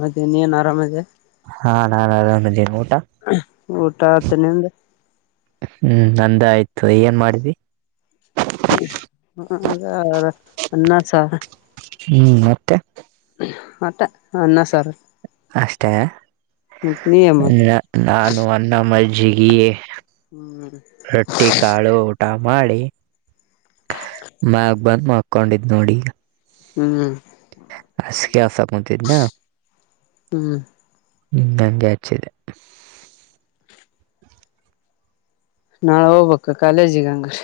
ಮತ್ತೆ ನೀನ್ ಆರಾಮಿದೆ ಹಾ ನಾನ್ ಆರಾಮಿದ್ದೀನಿ ಊಟ ಊಟ ಆತ ನಿಂದ್ ಹ್ಮ್ ನಂದ ಆಯ್ತು ಏನ್ ಮಾಡಿದಿ ಹ ಅದೇ ಅನ್ನ ಸಾರು ಹ್ಮ್ ಮತ್ತೆ ಮತ್ತೆ ಅನ್ನ ಸಾರು ಅಷ್ಟೇ ಏನ್ ಮಾಡ ನಾನು ಅನ್ನ ಮಜ್ಜಿಗೆ ಹ್ಮ್ ರೊಟ್ಟಿ ಕಾಳು ಊಟ ಮಾಡಿ ಬಂದಮಲ್ಕೊಂಡಿದು ನೋಡಿ ಹ್ಮ್ [unintelligible] ಆಡ್ತಾ ಕುಂತಿದ್ನ ಹ್ಮ್ ಹಂಗೆ ಹಚ್ಚಿದ್ದೆ ನಾಳೆ ಹೋಗ್ಬೇಕ ಕಾಲೇಜಿಗೆ ಹಂಗರೆ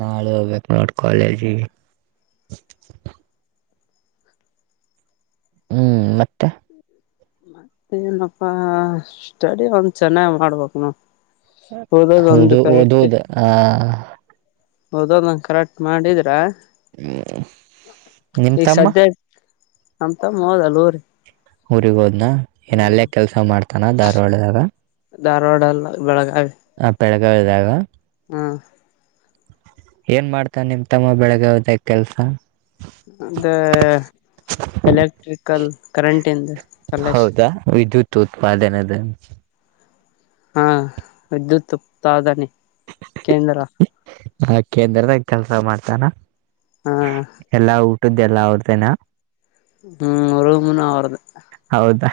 ನಾಳೆ ಹೋಗಬೇಕು ನೋಡು ಕಾಲೇಜಿಗೆ ಹ್ಮ್ ಮತ್ತೆ ಮತ್ತ ಏನಪ್ಪಾ ಸ್ಟಡಿ ಒಂದ್ ಚೆನ್ನಾಗ್ ಮಾಡ್ಬೇಕ್ ನೋಡು ಹೌದು ಹೌದುದು ಆ ಹೌದಹೌದು ನಂಗ ಕರೆಕ್ಟ್ ಮಾಡಿದ್ರಾ ಹ್ಮ್ ನಿಮ್ಮ ತಮ್ಮ ನನ್ನ ತಮ್ಮ ಹೋದ ಊರಿಗ್ ಹೋದ್ನಾ ಏನ ಅಲ್ಲೇ ಕೆಲ್ಸ ಮಾಡ್ತಾನ ಧಾರವಾಡದಾಗ ಧಾರವಾಡ ಅಲ್ಲ ಬೆಳಗಾವಿ ಆ ಬೆಳಗಾವಿದಾಗ ಹಾಂ ಏನ್ ಮಾಡ್ತಾನೆ ನಿಮ್ ತಮ್ಮ ಬೆಳಗಾವಿದಾಗ ಕೆಲ್ಸ ಅಂದೇ ಎಲೆಕ್ಟ್ರಿಕಲ್ ಕರೆಂಟ್ಯಿಂದು ಕಲಶ ಉತ್ಪದನೆನ್ ಹಾ ವಿದ್ಯುತ್ ಉತ್ಪಾದನೆ ಕೇಂದ್ರ ಆ ಕೇಂದ್ರದಾಗ ಕೆಲ್ಸ ಮಾಡ್ತಾನ ಹಾ ಊಟದು ಎಲ್ಲಾ ಅವರದೇನಾ ಹ್ಮ್ ರೂಮುವೆ ಅವ್ರ್ದೆ ಹೌದಾ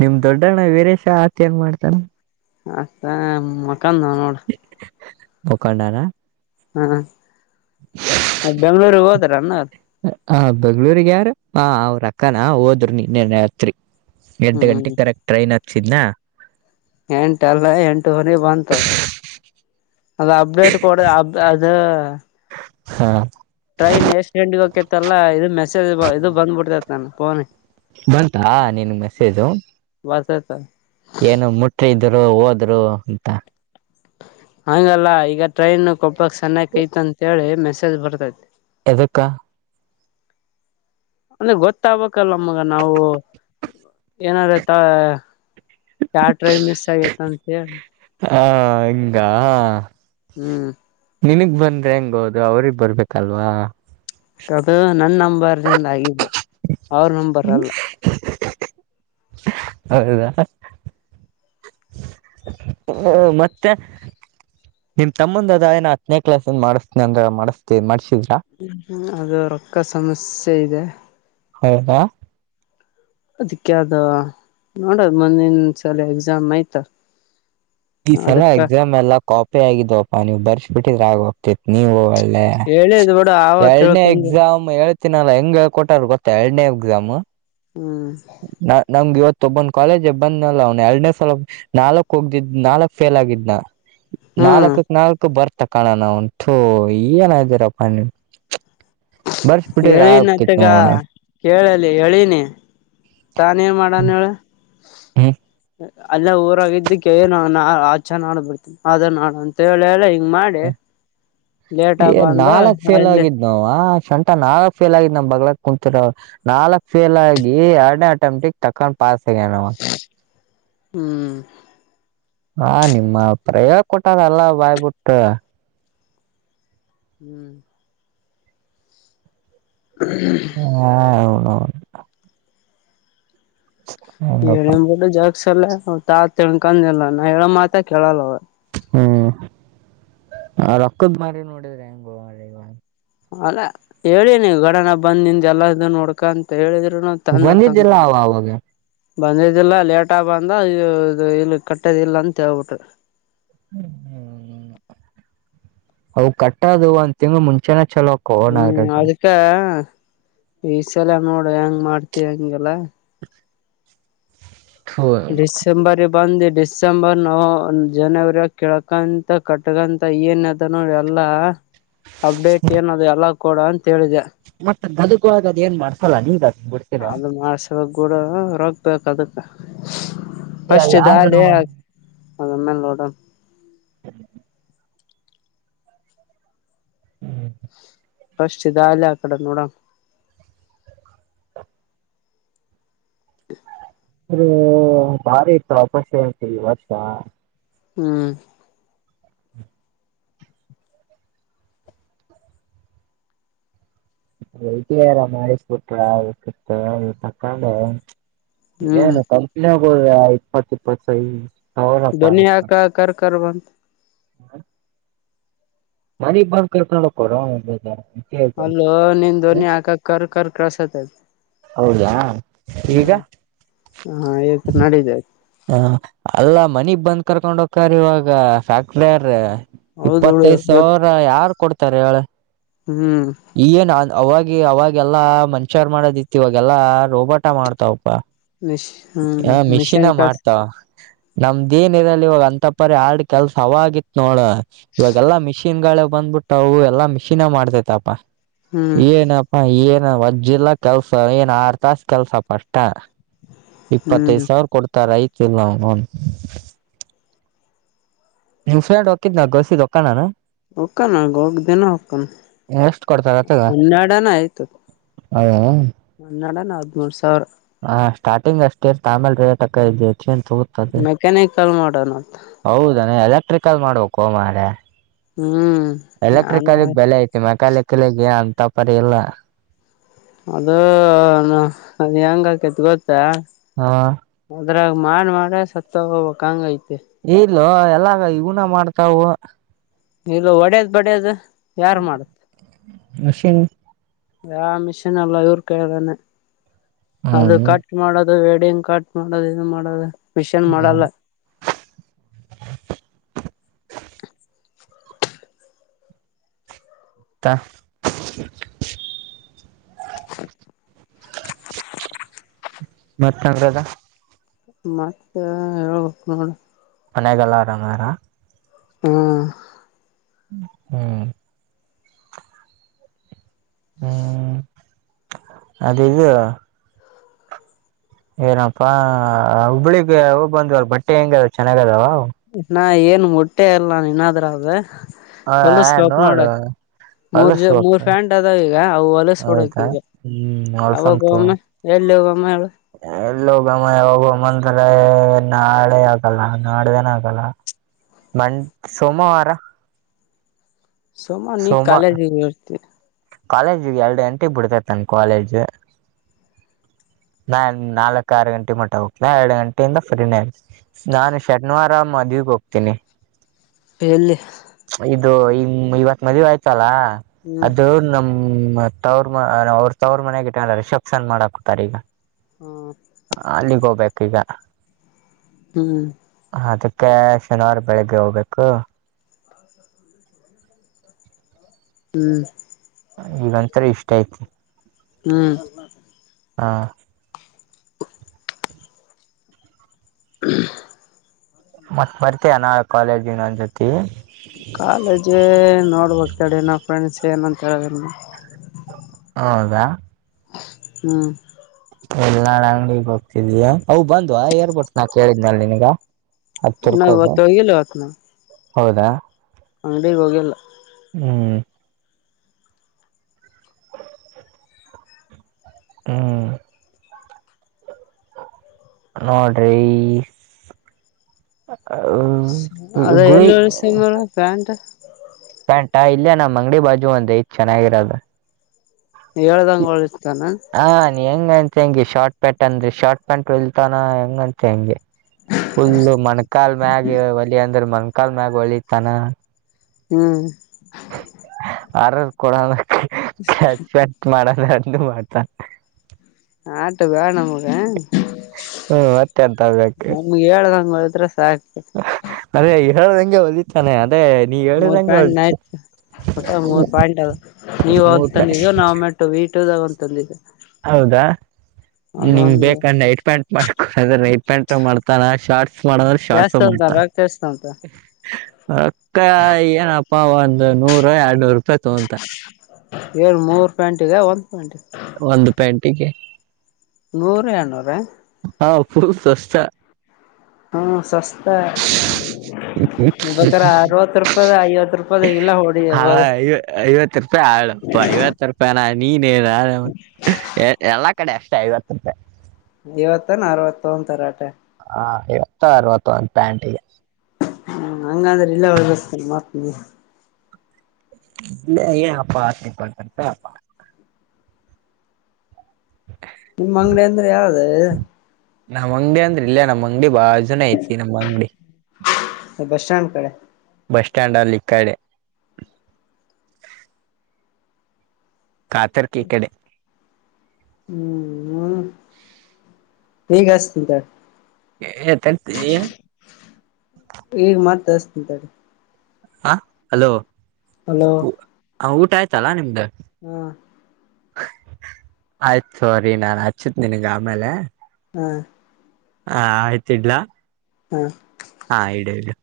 ನಿಮ್ ದೊಡ್ಡಣ್ಣ ವೀರೇಶ ಆತ ಏನ್ ಮಾಡ್ತಾನ ಆತ ಮಕ್ಕದನ ನೋಡು ಮುಖಂಡಾರ ಹಾ ಮ ಬೆಂಗಳೂರಿಗೆ ಹೋದಾರ ಅ್ಣ ಹ ಬೆಂಗಳೂಗ ಯಾರು ಹ ಅವ್ರ ಅಕ್ಕಾನ ಹೋದ್ರರು ನಿನ್ನೆನ ಹತ್ರಿ ಎಂಟು ಹ್ಮ್ ಗಂಟೆಗೆ ಕರೆಕ್ಟ್ ಟ್ರೈನ್ ಹಚ್ಚಿದ್ನಾ ಎಂಟಲ್ಲ ಎಂಟ ನಿ ಬಂತದ ಅದು ಅಪ್ಡೇಟ್ ಕೊಡ ಅ ಅದ ಹಾ ಟ್ರೈನ್ ಎಷ್ಟಂಡಿಗೆ ಹೋಗಕಿತ್ತಲ್ಲ ಇದು ಮೆಸೇಜ್ ಇದು ಬಂದ್ಬಿಡ್ತೇತ್ ನನ್ ಫೋನ್ ಬಂತಾ ನಿನ್ ಮೆಸೇಜು ಬರ್ತೈತ ಏನು ಮುಟ್ಟಿದ್ರು ಹೋದ್ರು ಅಂತ ಹಂಗಲ್ಲ ಈಗ ಟ್ರೈನ್ ಕೊಪ್ಪಕ್ ಸಣಯಕ್ತಂತೇಳಿ ಮೆಸೇಜ್ ಬರ್ತೈತಿ ಎದಕ್ಕಾ ಅಂದ್ರೆ ಗೊತ್ತಾಗಬೇಕಕ್ಲ್ಲಮ್ಮಗ ನಾವು ಏನಾರ ತ ಚಾರ್ ಮಸ್ ಆತಂತ ಹಾ ಹಂಗ ಹ್ಮ್ ನಿನಗ್ ಬಂದ್ರೆ ಹೆಂಗ ಹೋದು ಅವ್ರಗ್ ಬರ್ಬೇಕಲ್ವಾ ಅದು ನನ್ ನಂಬರ್ ನಿಂದ ಆಗಿದ್ದ ಅವ್ರ ನಂಬರ್ ಅಲ್ಲ ಹೌದಾ ಹ ಮತ್ತೆ ನಿಮ್ ತಮ್ಮಂದದ ಏನ ಹತ್ತನೇ ಕ್ಲಾಸ್ದ ಮಾಡಿಸಸ್ತನನೆ ಅಂದ್ರ ಮಾಡಿಸಸ್ತೇ ಮಾಡ್ಸಿದಿ ಹ್ಮ ಅದು ರೊಕ್ಕ ಸಮಸ್ಯೆ ಇದೆ ಹೌದಾ ಅದಕ್ಕೆದ ನೋಡದ ಮುಂದಿನಸಲ ಎಕ್ಸಾಮ್ ಆಯ್ತ ಈ ಸಲ ಅದಕ್ಕ ಎಕ್ಸಾಮ್ ಎಲ್ಲ ಕಾಪಿ ಆಗಿದವಪ್ಪಾ ನೀವ್ ಬರ್ಸಿ ಬಿಟ್ಟಿದ್ರ ಆಾಗ ಹೋಗ್ತಿತಿ ನೀವ್ ಹೋಗಲ್ ಹೇಳಿದ್ ಬಿಡು ಆವ ಎನೇ ತಿಳ್ಕೊಂಡ ಎಕ್ಸಾಮ್ ಹೇಳ ಗತ್ತಿನಲ್ಲ ಹೆಂಗ್ ಹೇಳ್ಕೊಟ್ಟಾರ ಗೊತ್ತ ಎರಡನೇ ಎಕ್ಸಾಮ್ ಹ್ಮ್ ನ ನಮ್ಗೆ ಇವತ್ತು ಒಬ್ಬೊಂದ ಕಾಲೇಜ್ ಬಂದ್ಲ್ ಅವ್ನ ಎರಡ್ನೇ ಸಲ ನಾಕಕ್ ಹೋಗ್ದಿದ್ ನಾಲ್ಕಕ್ ಫೇಲ್ ಆಗಿದ್ನ ಹ್ಮ್ ನಾಲ್ಕಕ್ ನಾಲ್ಕ ಬರ್ತ ತಕಾಣಣ ಉಂಟು ಏನ ಇದ್ದೀರಪ್ಪ ನೀವು ಹೇಳನತ್ತಗ ಕೇಳಲಿ ಹೇಳನಿ ತಾನೇನ್ ಮಾಡನ್ ಹೇಳ ಹ್ಮ ಅಲ್ಲ ಊರಾಗಿದ್ದಕ್ಕೆ ನ ಆಚೆ ನಾ ಬಿಡ್ತೀನಿ ಅ ನಾ ಅಂತ ಹೇಳ ಹೇಳಿ ಮಾಡೆ ಏ ನಾಲ್ಕ್ ಫೇಲ್ ಆಗಿದ್ ನಾವ್ ಶಂಟಾ ನಾಲ್ಕ್ ಫೇಲ್ ಆಗಿದ್ ನಮ್ ಬಗ್ಲಕ್ ಕುಂ ನಾಲ್ಕಕ್ ಫೇಲ್ ಆಗಿ ಎರಡನೇ ಆಟೋಮೆಟಿಕ್ ತಕೊಂಡ್ ಪಸ್ ಆಗ್ಯನವ ಹ್ಮ್ ಹಾ ನಿಮ್ಮ ಪ್ರಯೋಗ ಕೊಟ್ಟದಲ್ಲ ಬಾಯ್ಬಿಟ್ಟ ಹ್ಮ್ ಹಾ ಹೌನೌ ಹೆಂಗಪ್ಪ ನ್ ಬಿಟ್ಟು ಜಾಗಸಲ್ಲ ಅವ ತಾ ತಿನ್ಕೊಂಡಿಲ್ಲ ನಾ ಹೇಳ ಮಾತ ಕೇಳಲ್ಲ ಅವ... ಹ್ಮ್ ಆ ರೊಕ್ಕದ ಮಾರಿ ನೋಡಿದ್ರೆ ಹೆಂಗ ಗೋವ... ಅಲ್ಲ ಹೇಳಿ ನೀವು ಗಡನ ಬಂದ್ ನಿಂದ ಎಲ್ಲ್ ನೋಡ್ಕ ಅಂತ ಹೇಳಿದ.. ತಂದ ತಂದ... ಬಂದಿದ್ದಿಲ್ಲ ಅವ ಅವಾಗ ಬಂದ್ದಿಲ್ಲ ಲೇಟ್ ಆಗ ಬಂದ ಇ ಇಲ್ಲಿ ಕಟ್ಟದ ಇಲ್ಲ ಅಂತ ಹೇಬಿಟ್. ಹ್ಮ್ ಹ್ಮ್ ಹ್ಮ್ [inaudible] ಅವು ಕಟ್ಟದು ಅಂತ ತಿಂಗ ಮುಂಚೆನ... ಚಲೋ ಕೋಣ ಹ್ಮ್ ಇರತ್ತೆ ಅದ್ಕ ಈ ಸಲಯ ನೋಡ ಹೆಂಗ ಮಾಡ್ತಿ ಹಂಗೆಲ್ಲ... ಡಿಸೆಂಬರ ಬಂದ. ಡಿಸೆಂಬರ್ ನವಂಬರ್ ಜನವರಿ ಕೆಳ್ಕಂತ ಕಟ್ಟಕಂತ ಏನ್ದ ನೋ ಎಲ್ಲ... ಅಪ್ಡೇಟ್ ಏನದೆ ಎಲ್ಲಾ ಕೊಡು ಅಂತ ಹೇಳಿದೆ. ಮತ್ತ್ ಗದುಕ ಹೋಗಕ್ಕ ಅದ್ ಏನ್ ಮಾಡ್ಸಲ್ಲಾ ನೀವ್ ಅದ ಮಾಡಸುವಾಗ ಕೂಡ ರಕ್ತ ಹೊಯಿತ್ ಅದಕ್... ಪಸ್ಟ್ ಯಾವ್ದಾರ ಇದಾಲಿ ಅಮ್ಮೇಲ್ ನೋಡಣ.. ಹ್ಮ್... ಪಾಶ್ಟ್ ಇರಾನಿ ಆಕಡೆ ನೋಡಣ. ಸರಿ ಭಾರಿ ಇತ್ತು ಅಪಶೆ ಈ ವರ್ಷ... ಹ್ಮ್.. ಇದಾರ ಮಾಡಿಸ್ಬಿಟ್ರ ಅ ಕತ್ ತಕೊಂಡು. ಹ್ಮ್ ಏನು ಕಂಪನಿಯಾಗು ಇಪ್ಪತ್ತು ಇಪ್ಪತ್ತು ಸೈ... ಡೆಲ್ಲಿ ಯಾಕ್ ಕಾರ್ ಕಾರ್ ಬಂದ್ ಹಾ [unintelligible] ಮನಿಗ್ ಬಂದ ಕರಕೊಂಡು ಹೋಗಕೂಡದ್ದ ಒಂದ್ ಅಲ್ಲೋ ನಿನ್ ಧ್ವನಿ ಹಾಕಕ ಕರ್ ಕರ್ ಕಾಸ್ ಹೊತ್ತೈತೆ ಹೌದಾ ಈಗ. ಹಾ ಈಗ ನಡಿದೆ ಹ ಅಲ್ಲಾ ಮನಿಗ್ ಬಂದ್ ಕರ್ಕೊಂಡ ಹೋಗಕ್ಕ ಇವಾಗ ಫ್ಯಾಕ್ಟ್ರ್ರ... ಹೌದು ಇಪ್ಪತ್ತೈದು ಇವತ್ತು ಸಾವಿರ ಯಾರು ಕೊಡ್ತಾರೆ ಹೇಳ ಹ್ಮ್ [inaudible] ಅವಾಗ ಅವಾಗೆಲ್ಲಾ ಮನಚರ್ ಮಾಡೋದಿತ್ತು ಇವಾಗೆಲ್ಲಾ ರೋಬೋಟ ಮಾಡ್ತಾವ.... ಹ ಮಿಶ್ ಹ್ಮ್ ಏ ಮಿಷಿನೆ ಮಿಷನ್ ಕಸ್ ಮಾಡ್ತಾವ. ನಮ್ದ ಏನ್ ಇರಲ್ಲಿ ಇವ ಅಂತಪರಿ ಹಾರ್ಡ ಕೆಲಸ ಅವವಾಗಿತ್ ನೋಡ ಇವಾಗೆಲ್ಲಾ ಮಿಷಿನ್ ಗಳು... ಬಂದ್ಬಿಟ್ಟವು ಎಲ್ಲಾ ಮಿಶಿನೆ ಮಾಡ್ತೇತಪ್ಪ ಹ್ಮ್ ಏನಪ್ಪಾ ಏ... ವಜ್ಜಿಲ್ಲ ಕೆಲಸ ಏನ್ ಆರು ತಾಸ ಕೆಲ್ಸ ಅಷ್ಟೇ ಹ್ಮ್ ಇಪ್ಪತ್ತೈದು ಸಾವಿರ ಕೊಡ್ತಾರ ಐದ್ ತಿಂಗಳ ಲೋನ್.. ನೀನ್ ಪ್ರೇಂಡ್ ಹೊಕ್ಕಿದನ ನಾನ್ ಬಸ್ಸಿಗೆ ಹೋಕನನ್ ಹೋಕನ ಆಗ ಹೋಗ್ದನ ಹೋಕ್ಕನ ಎಷ್ಟ್ ಹನ್ನೆರಡನೆ ಆಯ್ತು. ಹೌದ ಹನ್ನೇರಡು ಹದಿಮೂರಸಾವಿರ. ಹಾ ಸ್ಟಾರ್ಟಿಂಗ್ ಅಷ್ಟೇ ಆಮೇಲೆ ರೇಟ್ ಅಕೈತಿ.. ತೆಂಚ್ ಓದುತ್ತಾ ಇದೆ ಮೆಕ್ಯಾನಿಕಲ್ ಮಾಡೋಣ ಅಂತ ಹೌದೇನೊ ಎಲೆಕ್ಟ್ರಿಕಲ್ ಮಾಡ್ಬೇಕು ಮಾರಯ.. ಹ್ಮ್ ನಾನು ಎಲೆಕ್ಟ್ರಿಕಲಿಗ್ ಬೆಲೆ ಐತಿ ಮೆಕ್ಯಾನಿಕಲಿಗೆ ಏ ಅಂತ ಪರಿ ಇಲ್ಲ.. ಅದು ನಾ ಹೆಂಗ ಆಕೇತೈತ್ ಗೊತ್ತಾ? ಹ ಅದ್ರಾಗ ಮಾಡ್ ಮಾಡ ಸತ್ತಗೋ ಬೇಕಂಗ್ ಐತೆ. ಇಲ್ಲ ಎಲ್ಲಾ ಇವುನ ಮಾಡ್ತಾವು. ಇಲ್ಲ ಒಡ್ಯದ್ ಬಡ್ಯಿಯದ್ ಯಾರ್ ಮಾಡತ್ ಮಷಿನ್ ಯಾ ಮಿಷಿನ್ ಅಲ್ಲ ಇವ್ರ ಕಾಯಗಾನೆ ಅದು ಹ್ಮ್ ಕಟ್ ಮಾಡದು ಅ ವೇಡನ್ ಕಾಟ್ ಮಾಡದು ಇದ್ ಮಾಡದು ಮಿಷನ್ ಮಾಡಲ್ಲ. [inaudible] ಮತ್ತ್ ಮತ್ತ್ ಯಂಗದ ಮತ್ತೆ ಹೇಳ್ಬೇಕ್ ನೋಡೋ ಮನೆಗೆಲ್ಲ ಆರಾಮಾರ ಹ್ಮ ಹ್ಮ ಹ್ಮ್ ಅದು ಇದ್ ಏನಪ್ಪಾ ಹುಬ್ಬಳಿಗೆ ಹೋಗಿ ಬಂದಲ್ಲ ಬಟ್ಟೆ ಹೆಂಗದ ಚೆನ್ನಾಗ ಅದಾವ ಇನ್ನ ಏನ್ ಮುಟ್ಟೆ ಅಲ್ಲ ಇನ್ನಾದ್ರಾಗ ಹಾ ನೋಡು ಮೂರ್ ಜ ಹೊಲಸ್ಬೇಕ ಮೂರ ಫ್ಯಾಂಟ್ ಅದ ಈಗ ಅವ ಹೊಲಸಬಿಡಬೇಕ ಹೌದಾ ಈ ಗ ಹ್ಮ್ ಯಾವಾಗ ಗೊಮ್ಮಎಲ್ಲಿ ಎಲ್ಲಿ ಗಮ್ ಹೇಳು. ಎಲ್ಲ ಹೋಗಮ್ಮು ಯಾವಾಗ ಅಂತ ನಾಳೆ ಆಗಲ್ಲ ನಾಡ್ದನ ಆಗಲ್ಲ ಮಂತ್ ಸೋಮವಾರ ಸುಮ ನೀ ಕಾಲೇಜಿಗೆರ್ತೀ. ಕಾಲೇಜಗ ಎರಡ ಗಂಟ ಬಿಡ್ತೇತ ನನ್ನ ಕಾಲೇಜ್ [inaudible] ನಾನ ನಾಲ್ಕ ಆರ ಗಂಟೆ ಮಟ್ಟ ಹೋಗ್ಲ ಎರಡ ಗಂಟೆಯಿಂದ ಫ್ರೀನೇ ನಾನ ಶನಿವಾರ ಮಧ್ಯಾ ಗಿ ಹೋಗ್ತೀನಿ. ಎಲ್ಲಿ ಇವತ್ ಇಮ್ ಮದ್ವಿ ಆಯ್ತಲ್ಲ ಹ್ಮ್ ಅದು ನಮ ಹ್ಮ ಮತ್ ತವ್ರ ಅವ್ರ ತವ್ರ ಮನೆಗಿಟ್ಟಲ್ಲ ರಿಸೆಪ್ಷನ್ ಮಾಡಕತರ ಈಗ ಹ್ಮ್ ಅಲ್ಲಿಗ ಹೋಗ್ಬೇಕ ಈಗ ಹ್ಮ. ಅದಕ್ಕ ಶನಿವಾರ ಬೆಳಿಗ್ಗೆ ಹೋಗ್ಬೇಕು. ಹ್ಮ. ಈಗಂತರ ಇಷ್ಟ ಐತಿ. ಹ್ಮ. ಹಾ [inaudible] ಮತ್ತ ಬರ್ತಯ ನಾಳಿ ಕಾಲೇಜಿಗ ನನ್ನ ಜೊತಿ ಕಾಲೇಜ್ ನೋಡ್ಬಕ್ತಾಡ ನ ಪೆಂಡ್ಸ್ ಏನಂತದ ಹೌದಾ ಹ್ಮ. ಎಲ್ಲಾ ಅಂಗಡಿಗೆ ಹೋಗ್ತಿದಯ ಅವು ಬಂದ್ವಾ ಏರ್ಪೋರ್ಟ್ಸ್ ನ ಕೇಳಿದ್ನಲ್ಲ ನೀನಗ ನಾ ಇವತ್ತ ಹೋಗಿಲ್ಲ ಇವತ್ನ ನಾ ಹೌದಾ ಅಂಗಡಿಗ ಹೋಗಿಲ್ಲ. ಹ್ಮ. ಹ್ಮ. ನೋಡ್ರೀ. ಆದ ಎಲ್ಲ ಸಿ ಹೇಳು ಪ್ಯಾಂಟ್ ಪ್ಯಾಂಟಾ ಇಲ್ಲೆ ನಮ್ಮ ಅಂಗಡಿ ಬಾಜು ಒಂದ ಐತಿ ಚೆನ್ನಾಗಿರೋದ. ಹೇಳ್ದಂಗ ಒಳಿರ ಹಾ ನಿ ಹೆಂಗಂತಿ ಹಂಗೆ ಶಾರ್ಟ್ ಪ್ಯಾಂಟ್ ಅಂದ್ರ ಶಾರ್ಟ್ ಪ್ಯಾಂಟ್ ಹೊಲಿತಾನ ಹೆಂಗಂತಿ ಹಂಗೆ ಫುಲ್ ಮಣಕಾಲ ಮ್ಯಾಗ ಒಲಿ ಅಂದ್ರ ಮಣಕಾಲ ಮ್ಯಾಗ ಒಲಿತಾನ. ಹ್ಮ. ಆರದ ಕೊಡಣಕ ಕ್ಯಾಚ್ ತ ಮಾಡಹಣ ಅಂದ್ರ ಮಾಡತ್ತ ತ ಆಟ ಬ್ಯಾಡ ನಮ್ಗ ಹ್ಮ್ ಮತ್ತೆ ಅಂತ ಹೋಗಬೇಕು ನಮ್ಗ ಹೇಳಂಗ ರಸಾ ಅದೇ ಹೇಳದಂಗೆ ಹೊಲಿತಾನೆ ಅದೇ ನೀ ಹೇಳಿದಂಗ ಹೊಲಿತ ಓಟ್ಟ ಮೂರ್ ಪ್ಯಾಂಟ್ ಆವಾ ನೀವ ಒ ಮೂರ್ ಪ್ಯಾ ತಂದಿದ್ದ ನಾವು ಮೆಟ್ಟು ವೀಟದಾಗಂತ ತಂದಿದ್ದ. ಹೌದಾ ನಿಂಗ ಅದೊಂದು ಬೇಕಾ ನೈಟ್ ಪ್ಯಾಂಟ್ ಮಾಡ್ಕೊದ್ರ ಪ್ಯಾಂಟ ಮಾಡ್ತಾನ ಶಾರ್ಟ್ಸ್ ಮಾಡಂದ್ರ ಶಾರ್ಟ್ಸ್ ಜಾಸ್ತಿ ಅಂತ ಮಾಡ್ತಾನ. ರೊಕ್ಕ ಎಷ್ಟ ಅಂತ ಅತ್ತ ಏನಪ್ಪ ಒಂದ ನೂರ ಎರಡ್ನೂರು ರೂಪಾಯಿ ತಗೊಂತ ಏ ಮೂರ್ ಪ್ಯಾಂಟ ಇಗ ಒಂದ ಒಂದ ಪ್ಯಾಂಟಿಗೆ ನೂರ ಎನೂರ ಹಾ ಪ ಸಸ್ತಾ ಹಾ ಸಸ್ತೆ. ಬೇಕರ ಅರವತ್ತು ರೂಪಾಯದ ಐವತ್ತು ರೂಪಾಯದ ಇಲ್ಲ ಹೊಡಿ ಬ ತಾಳಪ್ಪ ಐವತ್ತು ರೂಪಾಯನ [unintelligible] ಎಲ್ಲಾ ಕಡೆ ಎಷ್ಟ ಐವತ್ತು ರೂಪಾಯ್. ಇವತ್ತಾನ ಅರವತ್ತು ಅಂತರ. ಹಾ [unintelligible] ಅರವತ್ತು ಒಂದು ಪ್ಯಾಂಟಿಗೆ. ಹ್ಮ್ ಹಂಗಾದ್ರೆ ಇಲ್ಲೆ ಒಳಗಸ್ತೀನ್ ಮಾತ್ನಿ [unintelligible] ನಿಮ್ಮ್ ಅಂಗ್ಡಿ ಅಂದ್ರೆ ಯಾವ್ದು? ನಮ್ಮ್ ಅಂಗ್ಡಿ ಅಂದ್ರೆ ಇಲ್ಲೇ ನಮ್ಮ್ಂಗ ಅಂಗಡಿ ಬಾಜುನ ಐತಿ ನಮ್ ಅಂಗ್ಡಿ. ಬಸ್ ಸ್ಟ್ಯಾಂಡ್ ಕಡೆ ಬಸ್ಟ್ಯಾಂಡ್ ಅಲ್ಲಿಕ್ಕಡೆ. ಕಾತರ್ಕಿಕಡೆ. ಹ್ಮ್ ಹ್ಮ ಈಗಸ್ತಿ ಏ ತ ತಸ್ತ [unintelligible] ಹ ಹಲೋ ಹಲೋ ಹ ಊಟ ಆಯ್ತಲ ನಿಮ್ದು. ಹ್ಮ ಆಯ್ತ್ ತೊಗೊರಿ ನಾ ಹಚ್ಚತ್ ನಿನ್ಗೆ ಆಮೇಲೆ. ಹಾ ಹಾ ಆಯ್ತ್ ಇಡ್ಲಾ. ಹಾ ಹಾ ಇಡ ಇಡು.